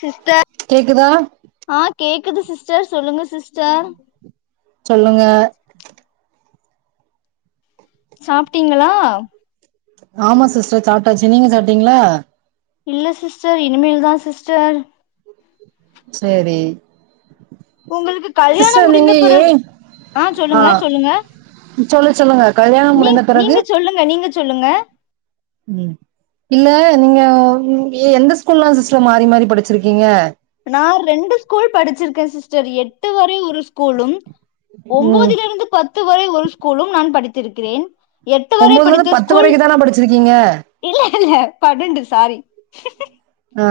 sister கேக்குதா ஆ கேக்குது சிஸ்டர் சொல்லுங்க சிஸ்டர் சொல்லுங்க சாப்ட்டீங்களா ஆமா சிஸ்டர் சாப்டாச்சு நீங்க சாப்டீங்களா இல்ல சிஸ்டர் இனிமேல்தா சிஸ்டர் செரி உங்களுக்கு கல்யாணம் முடிந்த பிறகு ஆ சொல்லுங்க சொல்லுங்க சொல்லு சொல்லுங்க கல்யாணம் நீ முடிந்த பிறகு நீங்க சொல்லுங்க நீங்க சொல்லுங்க ம் இல்ல நீங்க எந்த ஸ்கூல்லலா சிஸ்டர் மாரி மாரி படிச்சிருக்கீங்க நான் ரெண்டு ஸ்கூல் படிச்சிருக்க சிஸ்டர் எட்டு வரை ஒரு ஸ்கூலும் ம் ஒன்பதிலிருந்து பத்து வரை ஒரு ஸ்கூலும் நான் படித்திருக்கிறேன் எட்டு வரை ஒன்பதுல படித்த இருந்து பத்து ஸ்கூல் வரைக்கு தானா படிச்சிருக்கீங்க இல்ல இல்ல பன்னண்டு சாரி ஆ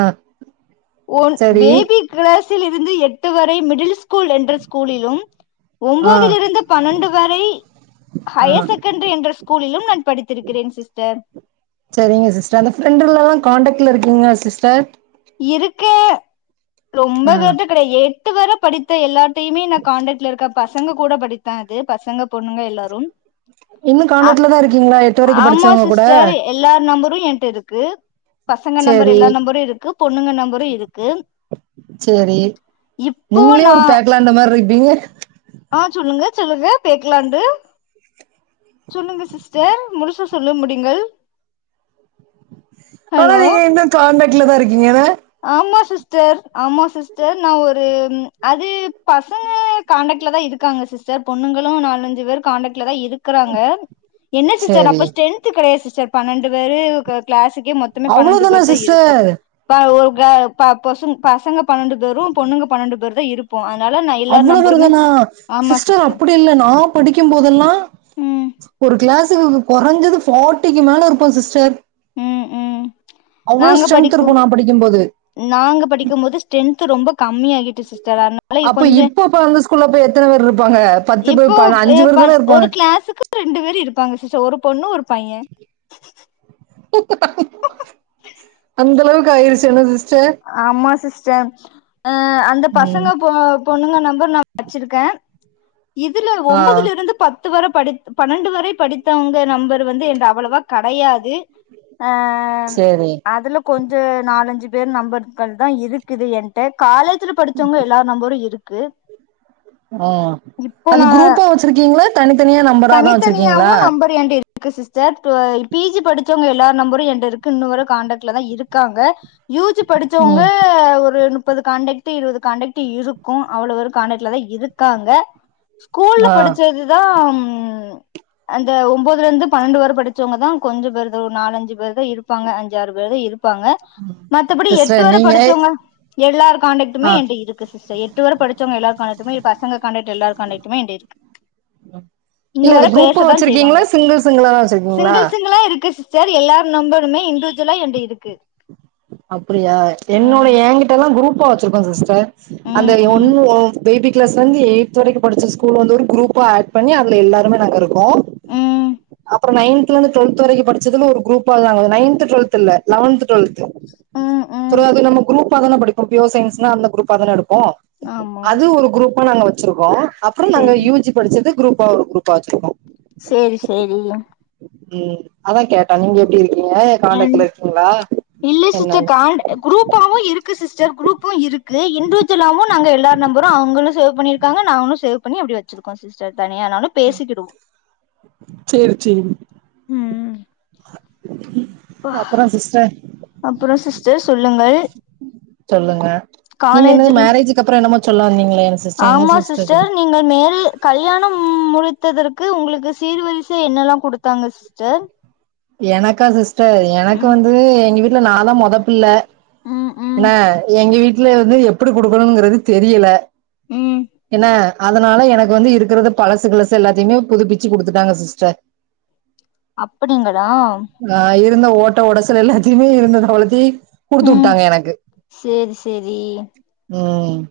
ஒன் சரி பேபி கிளாஸில் இருந்து எட்டு வரை மிடில் ஸ்கூல் என்ற ஸ்கூலிலும் ஆ ஒன்பதில இருந்து பன்னெண்டு வரை ஆ ஹையர் செகண்டரி என்ற ஸ்கூலிலும் நான் படித்திருக்கிறேன் சிஸ்டர் செரிங்க சிஸ்டர் அந்த ஃப்ரெண்ட்லல்லா காண்டாக்ட்ல இருக்கீங்களா சிஸ்டர் இருக்க ரொம்ப ஆ பேருட்ட கெடையாது எட்டு வர படித்த எல்லார் இப்பயுமே நா கான்டாக்ட்ல இருக்க பசங்க கூட படித்த அது பசங்க பொண்ணுங்க எல்லாரும் இன்னு அ கான்டாக்ட்ல தா இருக்கீங்களா எட்டு வரைக்கு ஆமா படிச்சவங்க கூட சிஸ்டர் எல்லார் நம்பரும் என்ட இருக்கு பசங்க நம்பர் எல்லா சேரி நம்பரும் இருக்கு பொண்ணு ங்க நம்பரும் இருக்கு இப்போ நா ஏ அந்த மாரி இருப்பீங்க ஆ சொல்லுங்க சொல்லுங்க பேக்கலான்டு சொல்லுங்க சிஸ்டர் முழுசா சொல்ல முடியுங்கள் ஹலோ பரவால்லையே இன்னு கான்டக்ட்லதா இருக்கீங்கல ஆமா சிஸ்டர் ஆமா சிஸ்டர் நா ஒரு அது பசங்க கான்டக்ட்லதா இருக்காங்க சிஸ்டர் பொண்ணுங்களு நாலஞ்சு பேரு கான்டக்ட்லதா இருக்கிறாங்க என்ன சிஸ்டர் சேரி அப்போ ஸ்டென் த்து கெடையாது சிஸ்டர் பன்னெண்டு பேரு கிளாஸுக்கே மொத்தமே பன்னெண்டு அவ்ளோதானா பேருதா இருப்போ சிஸ்டர் ப ஒ க ப பொச பசங்க பன்னெண்டு பேரு பொண்ணுங்க பன்னெண்டு பேருதா இருப் போ அதனால நை அவ்வளோ பேர்தனா சிஸ்டர் அப்டி இல்ல நா படிக்கும் போதெல்லா ம் ஒரு கிளாஸுக்கு கொறைஞ்சது ஃபார்ட்டிக்கு மேல இருப்போ சிஸ்டர் ம் ம் அவ்வளோ நாங்க ஸ்ட்ரென்த் படிக்கும் இருக்கு நா படிக்கம்போது நாங்க படிக்கம்போது ஸ்ட்ரென்த் ரொம்ப கம்மியாகிட்டு சிஸ்டர் ஆனா அலே அப்ப கொஞ்ச இப்ப அப்ப அந்த ஸ்கூல்ல போய் எத்தன பேர் இருப்பாங்க பத்து இப்போ பேர் ப ஒ எ அஞ்சு ப பேர் தான இருப்பாங்க ஒரு கிளாசுக்கு ரெண்டு பேர் இருப்பாங்க சிஸ்டர் ஒரு பொண்ணு ஒரு பைய அந்த அளவுக்கு ஆயிருச்சு என்ன சிஸ் ஆமா சிஸ்டர் அ அந்த பசங்க ம் பொண் ணுங்க நம்பர் நா வச்சிருக்கே இதுல ஆ ஒம்பதுல இருந்து பத்து பத்து வர படி பன்னெண்டு வரை படித்தவங்க நம்பர் வந்து என்ட்ட அவ்வளவா கெடையாது ஆ அ சேரி அதுல கொஞ்சொ நாலஞ்சு பேர் நம்பர்கள்தா இருக்குது என்ட்ட காலேஜ்ல படிச்சவங்க எல்லார் நம்பரு இருக்கு ஆ இப்போ அது குரூப்பா வச்சிருக்கீங்ளா தனித்தனியா நம் தனித்தனியாவு நம்பர் என்ட்ட இருக்கு சிஸ்டர் டுவ பி ஜி படிச்சவங்க எல்லார் நம்பரு என்ட்ட இருக்கு இன்னு வர கான்ட்டக்ட்லதா இருக்காங்க யூ ஜு படிச்சவங்க ம் க ஒரு முப்பது கான்ட்டெக்ட் இருவது கான்ட்டெக்ட் இருக்கு அவ்வளோ பேரு கான்ட்டெக்ட்லதா இருக்காங்க ஸ்கூல்ல ஆ படிச்சதுதா ம் அந்த ஒம்பதுல இருந்து பன்னெண்டு வர படிச்சவங்கதா கொஞ்சொ பேருத ஒரு நாலஞ்சு பேருதா இரு ப்பாங்க அஞ்சாறு பேர்தா இருப்பாங்க மத்தபடி எட்டு சிஸ்டர் வர நீங்க படிச்சோவங்க எல்லார் ஆ கான்டக்டுமே என்ட்ட இருக்கு சிஸ்டர் எட் டு வர படிச்சவங்க எல்லாரு கான்டெட்டுமே பசங்க கான்டெட்டு எல்லாரு கான்டெட்டுமே என்ட்ட இருக்கு இன்னு இல்ல அது வர குரூப்பா பேசதா செய்வாங்க வச்சிருக்கீங்களா சிங்கிள் சிங்கிளாதா வச்சிருக்கீங்களா சிங்கிள் சிங்கிளா இருக்கு சிஸ் சர் எல்லார் நம்பருமே இன்டுஜுவலா என்ட்ட இருக்கு அப்டியா என்னோட ம் எங்கிட்ட எல்லா குரூப்பா வச்சிருக்கோ சிஸ்டர் ம் அந்த ம் ஒன்னு ஒ பேபி கிளாஸ்லேந்து எயித் வரைக்கு படிச்ச ஸ்கூல் வந்து ஒரு குரூப்பா ஆட் பண்ணி அதுல எல்லாருமே நாங்கருக்கோ ம் அப்பறோ நைந்த்ல இருந்து டுவல்த் வரைக்கு படிச்சதும ஒரு குரூப்பாதா நைந்த் டுவெல்த் இல்ல லவன்த் டுவெல்த் ம் ம் [unintelligible] அது நம்ம குரூப்பா தானே படிப்போ பியூர் சயின்ஸ்னா அந்த குரூப்பா தானே எடுப்போ ஆமா அது ஒரு குரூப்பா நாங்க வச்சிருக்கோ அப்பறோ நாங்க சேரி யூ ஜி படிச்சது குரூப்பா ஒரு குரூப்பா வச்சிருக்கோ சேரி சேரி ம் அதா கேட்டாங் நீங்க எப்டி இருக்கீங்க என் கான்டாக்ட்ல இருக்கீங்களா இல்ல சிஸ்டர் என்னன்னு கால்டு குரூப்பாவு இருக்கு சிஸ்டர் குரூப்பு இருக்கு இன்டிஜுவலாவு நாங்க எல்லாரு நம்பரு அவுங்களு சேவ் பண்ணிரு ப்பாங்க நாங்களு சேவ் பண்ணி அப்டி வச்சிருக்கோ சிஸ்டர் தனியானாலு பேசிக்குடுவோ சேரி சேரி ம் ம் [unintelligible] அப்புறம் சிஸ்டர் அப்பறொ சிஸ்டர் சொல்லுங்கள் சொல்லுங்க நீங்க என்னது காலேஜில் மேரேஜ்க்கு அப்பறோ என்னமோ சொல்ல வந்தீங்ளே ஆமா சிஸ்டன் நீங்கள் மேரே கல்யாணம் முடித்ததற்கு உங்களுக்கு சீர் வரிசை என்னெல்லாம் குடுத்தாங்க ஸ்டர் எனக்கா சிஸ்டர் ம் எனக்கு வந்து எங்க வீட்டுல நாதான் மொதப்புள்ள ம் ம் என்னா எங்க வீட்டுல வந்து எப்டி குடுக்கணும்ங்கறது தெரியல ம் என்ன அதனால எனக்கு வந்து இருக்கறத பழசு கிளசு எல்லாத்தையுமே புதுப்பிச்சு கொடுத்துட்டாங்க சிஸ்டர் அப்டிங்களா ஆ இருந்த ஓட்ட உடசல் எல்லாத்தையுமே இருந்த தளத்தி குடுத்து ம் விட்டாங்க எனக்கு சேரி சேரி ம்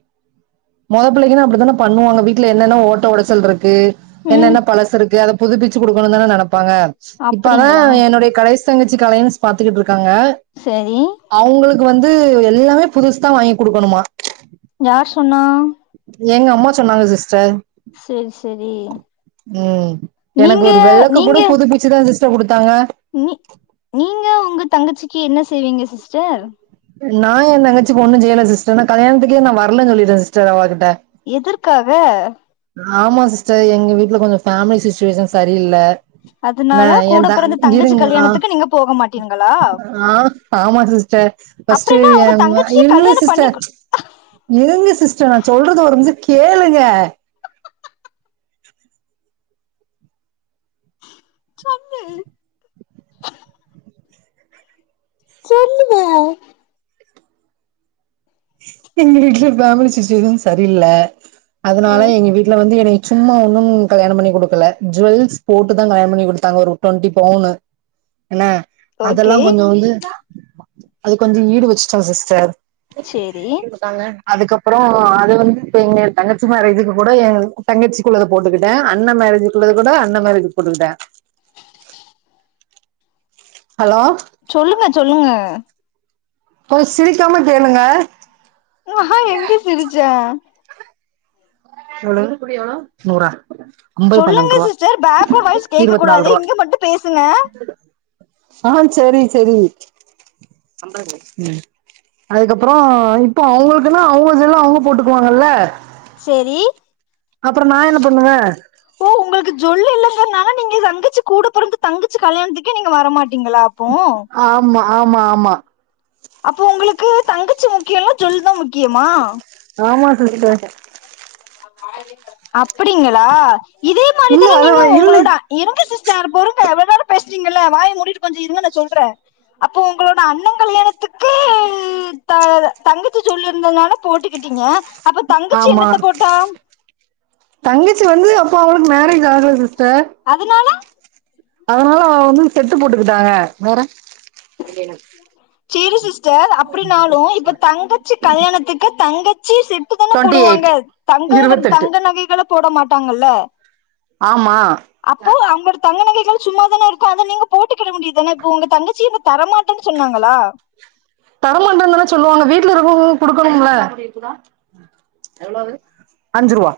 மொதபுள்ளக்கினா அப்டித்தானே பண்ணுவாங்க வீட்டுல என்னென்ன ஓட்ட ஒடசல்ருக்கு ம் என்னென்ன பழசு இருக்கு அத புதுப்பிச்சு கொடுக்கணும்தானே நெனப்பாங்க இப்பதான் அப்படிங்களா என்னுடைய கடைசி தங்கச்சிக்கு அலைன்ஸ் பாத்துக்கிட்டுருக்காங்க சேரி அவங்களுக்கு வந்து எல்லாமே புதுசு தான் வாங்கி குடுக்கணுமா யார் சொன்னா எங்க அம்மா சொன்னாங்க சிஸ்டர் சேரி சேரி ம் எனக்கு நீங்க ஒரு வெளக்கு கூட நீங்க புதுப்பி ச்சுதா தான் சிஸ்டர் குடுத்தாங்க நீ நீங்க உங்க தங்கச்சிக்கு என்ன செய்வீங்க சிஸ்டர் நான் என் தங்கச்சிக்கு ஒன்னும் செய்யல சிஸ்டர் நான் கல்யணத்துக்கே நா வரலன்னு சொல்லிடேன் சிஸ்டர் அவ கிட்ட எதற்காக ஆமா சிஸ்டர் எங்க வீட்டுல கொஞ்சம் ஃபேமிலி சுச்சுவேஷன் சரியில்ல ஆனா அதனால கூட என் தம் பிறந்த தங்கச்சி இருங்க கல்யாணத்துக்கு நீங்க போக மாட்டீங்களா ஆ ஆமா சிஸ்டர் ஃப்ஸ்ட்டு அப்படின்னா அவங்க ம் தங்கச்சிய இல்ல கல்யாணம் பண்ணி சிஸ்டர் கு- இருங்க சிஸ்டர் நான் சொல்றத ஒரு நிமிஷம் கேளுங்க சொல்லு சொல்லுங்க எங்க வீட்டுல பேமிலி சிச்சுவேஷன் சரியில்ல அதனால எங்க வீட்டுல வந்து என்ன சும்மா ஒன்னும் கல்யாணம் பண்ணி குடுக்கல ஜுவெல்ஸ் போட்டுதான் கல்யாணம் பண்ணி குடுத்தாங்க ஒரு டுவெண்டி பவுன்னு என்ன ஓகே அதெல்லாம் கொஞ்சம் வந்து அது கொஞ்சம் ஈடு வச்சுட்டோம் சிஸ்டர் சேரி அதுக்கப்பறம் அது வந்து எங்க தங்கச்சி மேரேஜுக்கு கூட எங்க தங்கச்சி இருந்தத போட்டுக்கிட்டே அன்னே மேரேஜுக்குள்ளது கூட அன்னே மேரேஜ்க்கு போட்டுக்கிட்டேன் ஹலோ சொல்லுங்க சொல்லுங்க கொஞ்சம் சிரிக்காம கேளுங்க ஆ ஹா எங்க சிரிச்சே எவ்வளவு நூறா அம்பது பன்னெண்டு சொல்லுங்க ரூவா சிஸ்டர் பேக்வர்ட் வாய்ஸ் கேட்க இருவத்தி கூடாது நாலு ரூவா இங்க மட்டும் பேசுங்க ஆ சேரி சேரி அதுக்கப்பறம் இப்ப அவங்களுக்குன்னா அவங்க செல்ல அவங்களே போட்டுக்குவாங்கல்ல செரி அப்றம் நான் என்ன பண்ணுவே ஓ உங்கள்க்கு ஜொல்லு இல்லங்கன்னாங்க நீங்க தங்கச்சு கூட பொறந்த தங்கச்சு கல்யாண்த்துக்கே நீங்க வரமாட்டீங்களா அப் போ ஆமா ஆமா ஆமா அப்போ உங்களுக்கு தங்கச்சி முக்கியம்ல ஜொல் தான் முக்கியமா ஆமா சிஸ்டர் அப்டிங்களா இதே மாதிரி இல்ல தானே அது நீங்க இல்ல உங்களோட அ இருங்க சிஸ்டர் பொறுங்க இவ்ளோ நேரம் பேசிட்டீங்கல்ல வாய மூடிட்டு கொஞ்சம் இருங்க நான் சொல்றேன் அப்போ ஒங்களோட அண்ணன் கல்யாணத்துக்கு த தங்கிச்சி சொல்லிருந்ததுனால போட்டி கிட்டீங்க அப்ப தங்கச்சி ஆமா எண்ணத்த போட் தங்கச்சி வந்து அப்போ அவளுக்கு மேரேஜ் ஆகல சிஸ்டர் அதுனால அதனால அவ வந்து செட்டு போட்டுக்கிட்டாக வேற சேரி சிஸ்டர் அப்டினாலு இப்ப தங்கச்சி கல்யாணத்துக்கு தங்கச்சி செட் தான டுவெண்ட்டி போடுவாங்க எயிட் தங்கங்க இருவத்தெட்டு தங்க நகைகளை போட மாட்டாங்கல்ல ஆமா அப்போ அவங்களோட தங்க நகைகள் சும்மாதான இருக்கும் அத நீங்க போட்டுக்கிட வேண்டியது தான இப்ப உங்க தங்கச்சி தரமாட் டேனு சொன்னாங்களா தரமாட்டேனு தான சொல்லுவாங்க வீட்டு்ல இருக்கவங்களும் குடுக்கணும்ல எவ்ளவுது அஞ்சு ரூபா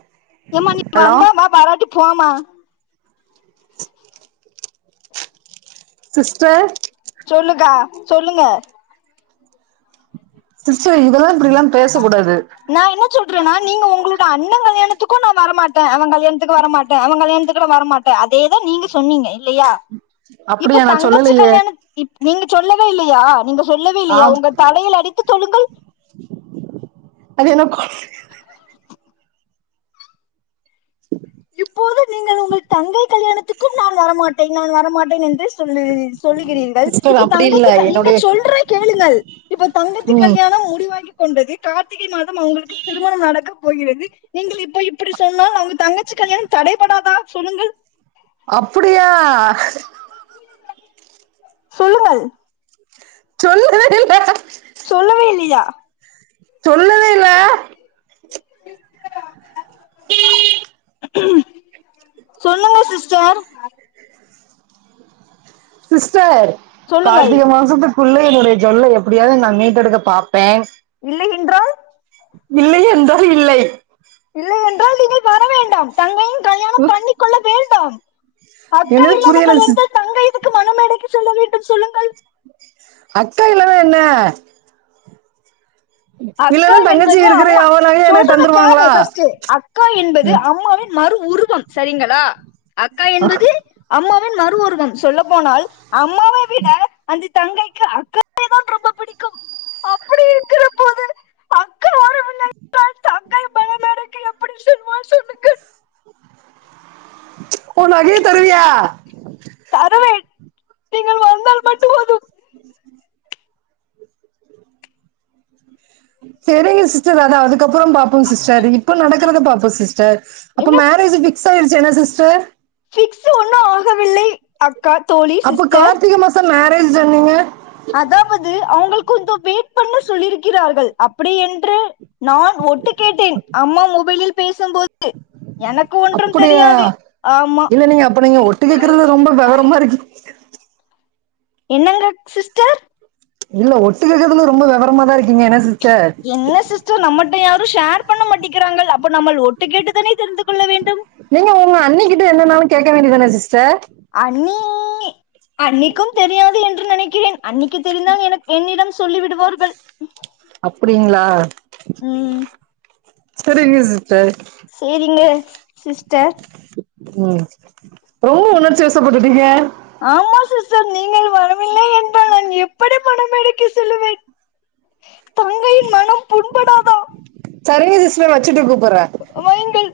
ஏம்மா நீ வந்த வா வராட்டி போமா சிஸ்டர் சொல்லுக்கா சொல்லுங்க சிஸ்டர் இதெல்லா இப்படில்லா பேசக்கூடாது நா என்ன சொல்றேன்னா நீங்க உங்களோட அண்ணன் கல்யாணத்துக்கு நான் வரமாட்டே அவுங்கள் வன் கல்யாணத்துக்கு வரமாட்டே அவன் கல்யாணத்துக்கு நா வரமாட்டே அதேதா நீங்க சொன்னீங்க இல்லையா இப்ப அப்டியா நா தங்கச்சி சொல்லலையே கல்யாணத் இ நீங்க சொல்லவே இல்லையா நீங்க சொல்லவே இல்லையா ஆம் உங்கள் தலையில் அடித்து சொல்லுங்கள் அது என்னக்கொன் [inaudible] இப்பொழுது நீங்கள் உங்கள் தங்கை கல்யாணத்துக்கும் நான் வரமாட்டேன் நான் வரமாட்டேன் என்றே சொல்லு சொல்கிறீர்கள் சிஸ்டர் இப்ப அப்டி இல்ல தங்கத்துக்க இங்க என்னுடைய சொல்ற கேளுங்கள் இப்போ தங்கச்சி ம் கல்யாணம் முடிவாகி கொண்டது கார்த்திகை மாதம் அவுங்களுக்கு திருமணம் நடக்க போகிறது நீங்கள் இப்ப இப்புடி சொன்னால் அவுங்க தங்க தங்கச்சி கல்யாணம் தடைபடாதா சொல்லுங்கள் அப்டியா சொல்லுங்கள் சொல்லு [unintelligible] சொல்லவே இல்லையா சொல்லவேஇல்ல ம் ம் சொல்லுங்க சிஸ்டர் சிஸ்டர் சொல்லுங்கள் கார்த்திக மாசத்துக் குள்ள என்னுடைய ஜூவல்ல எப்டியாவது நா மீட்டெடுக்க பாப்பே இல்லை என்றால் இல்லை என்றால் இல்லை இல்லை என்றால் நீங்கள் வர வேண்டாம் தங்கையும் கல்யாண [inaudible] ந்து கொள்ள வேண்டாம் அக்கா என்னது இல்லாத புரியல சிஸ் கல்யாணத்தில் தங்கையும் எதுக்கு மண மேடைக்கு சொல்ல வேண்டும் சொல்லுங்கள் அக்காயில்லனா என்ன அக்கா இல்லன்னா தங்கச்சி என்பது இருக்கிற அம்மா எவ நகையு எனக்கு சொல்றத கேளு தந்துருவாங்களா ஃபஸ்ட்டு அக்கா என்பது அம்மாவின் மறு உருவம் சரிங்களா அக்கா என்பது அம்மாவின் மறுஉருவம் சொல்ல போனால் அம்மாவை விட அந்த தங்கைக்கு அக்காவே தான் ரொம்ப பிடிக்கும் அப்படி இருக்கிற போது அக்கா வரவில்லை என்றால் தங்கை பயணடை தங்கை எப்டி செல்வாள் சொல்லுங்கள் ஓ நகைய தர்றியா தரவேன் நீங்கள் வந்தால் மட்டும் போதும் செரிங்க சிஸ்டர் அதாவது அப்றோ பாப்போம் சிஸ்டர் இப்ப நடக்குறத பாப்போ சிஸ்டர் அப்ப என்ன மேரேஜ் பிக்ஸ் ஆயிருச்சு என்ன சிஸ்டர் பிக்ஸ்சு ஒன்னு ஆகவில்லை அக்கா தோழி அப்ப சிஸ்டர் கார்த்திக மாசோ மேரேஜ் சொன்னீங்க அதாவது அவங்கள் கொஞ்சோ வெயிட் பண்ண சொல்லி இருக்கிறார்கள் அப்டி என்று நான் ஒட்டு கேட்டேன் அம்மா மொபைலில் பேசும்போது எனக்கு ஒன்றும் அப்படியா தெரியாது ஆமா இல்ல நீங்க அப்ப நீங்க ஒட்டு கேக்குறதுல ரொம்ப விவரமா இருக்கு என்னங்க சிஸ்டர் இல்ல ஒட்டுக்கேக்கிறதுல ரொம்ப வெவரமா தா இருக்கீங்க என்ன சிஸ்டர் என்ன சிஸ்டர் நம்மல்ல யாரு ஷேர் பண்ண மாட்டேக்கிறாங்கள் அப்ப நம்பள் ஒட்டு கேட்டு தானே தெரிந்து கொள்ள வேண்டும் நீங்க உங்க அண்ணிக்கிட்ட என்னனாளு கேட்க வேண்டியதுதான சிஸ்டர் அண்ணி அண்ணிக்கும் தெரியாது என்று நினைக்கிறேன் அண்ணிக்கு தெரிந்தால் எனக் என்னிடம் சொல்லி விடுவார்கள் அப்டிங்களா ம் செரிங்க சிஸ்டர் சேரிங்க சிஸ்டர் ம் ரொம்ப உணர்ச்சி வசப்பட்டுட்டீங்க ஆமா சிஸ்டர் நீங்கள் வரவில்லை என்றால் நான் எப்படி பணம் எடுக்க செல்லுவேன் [unintelligible] புண்படாதா செரிங்க சிஸ்டர் வெச்சுட்டு கூப்புடுற வையுங்கள்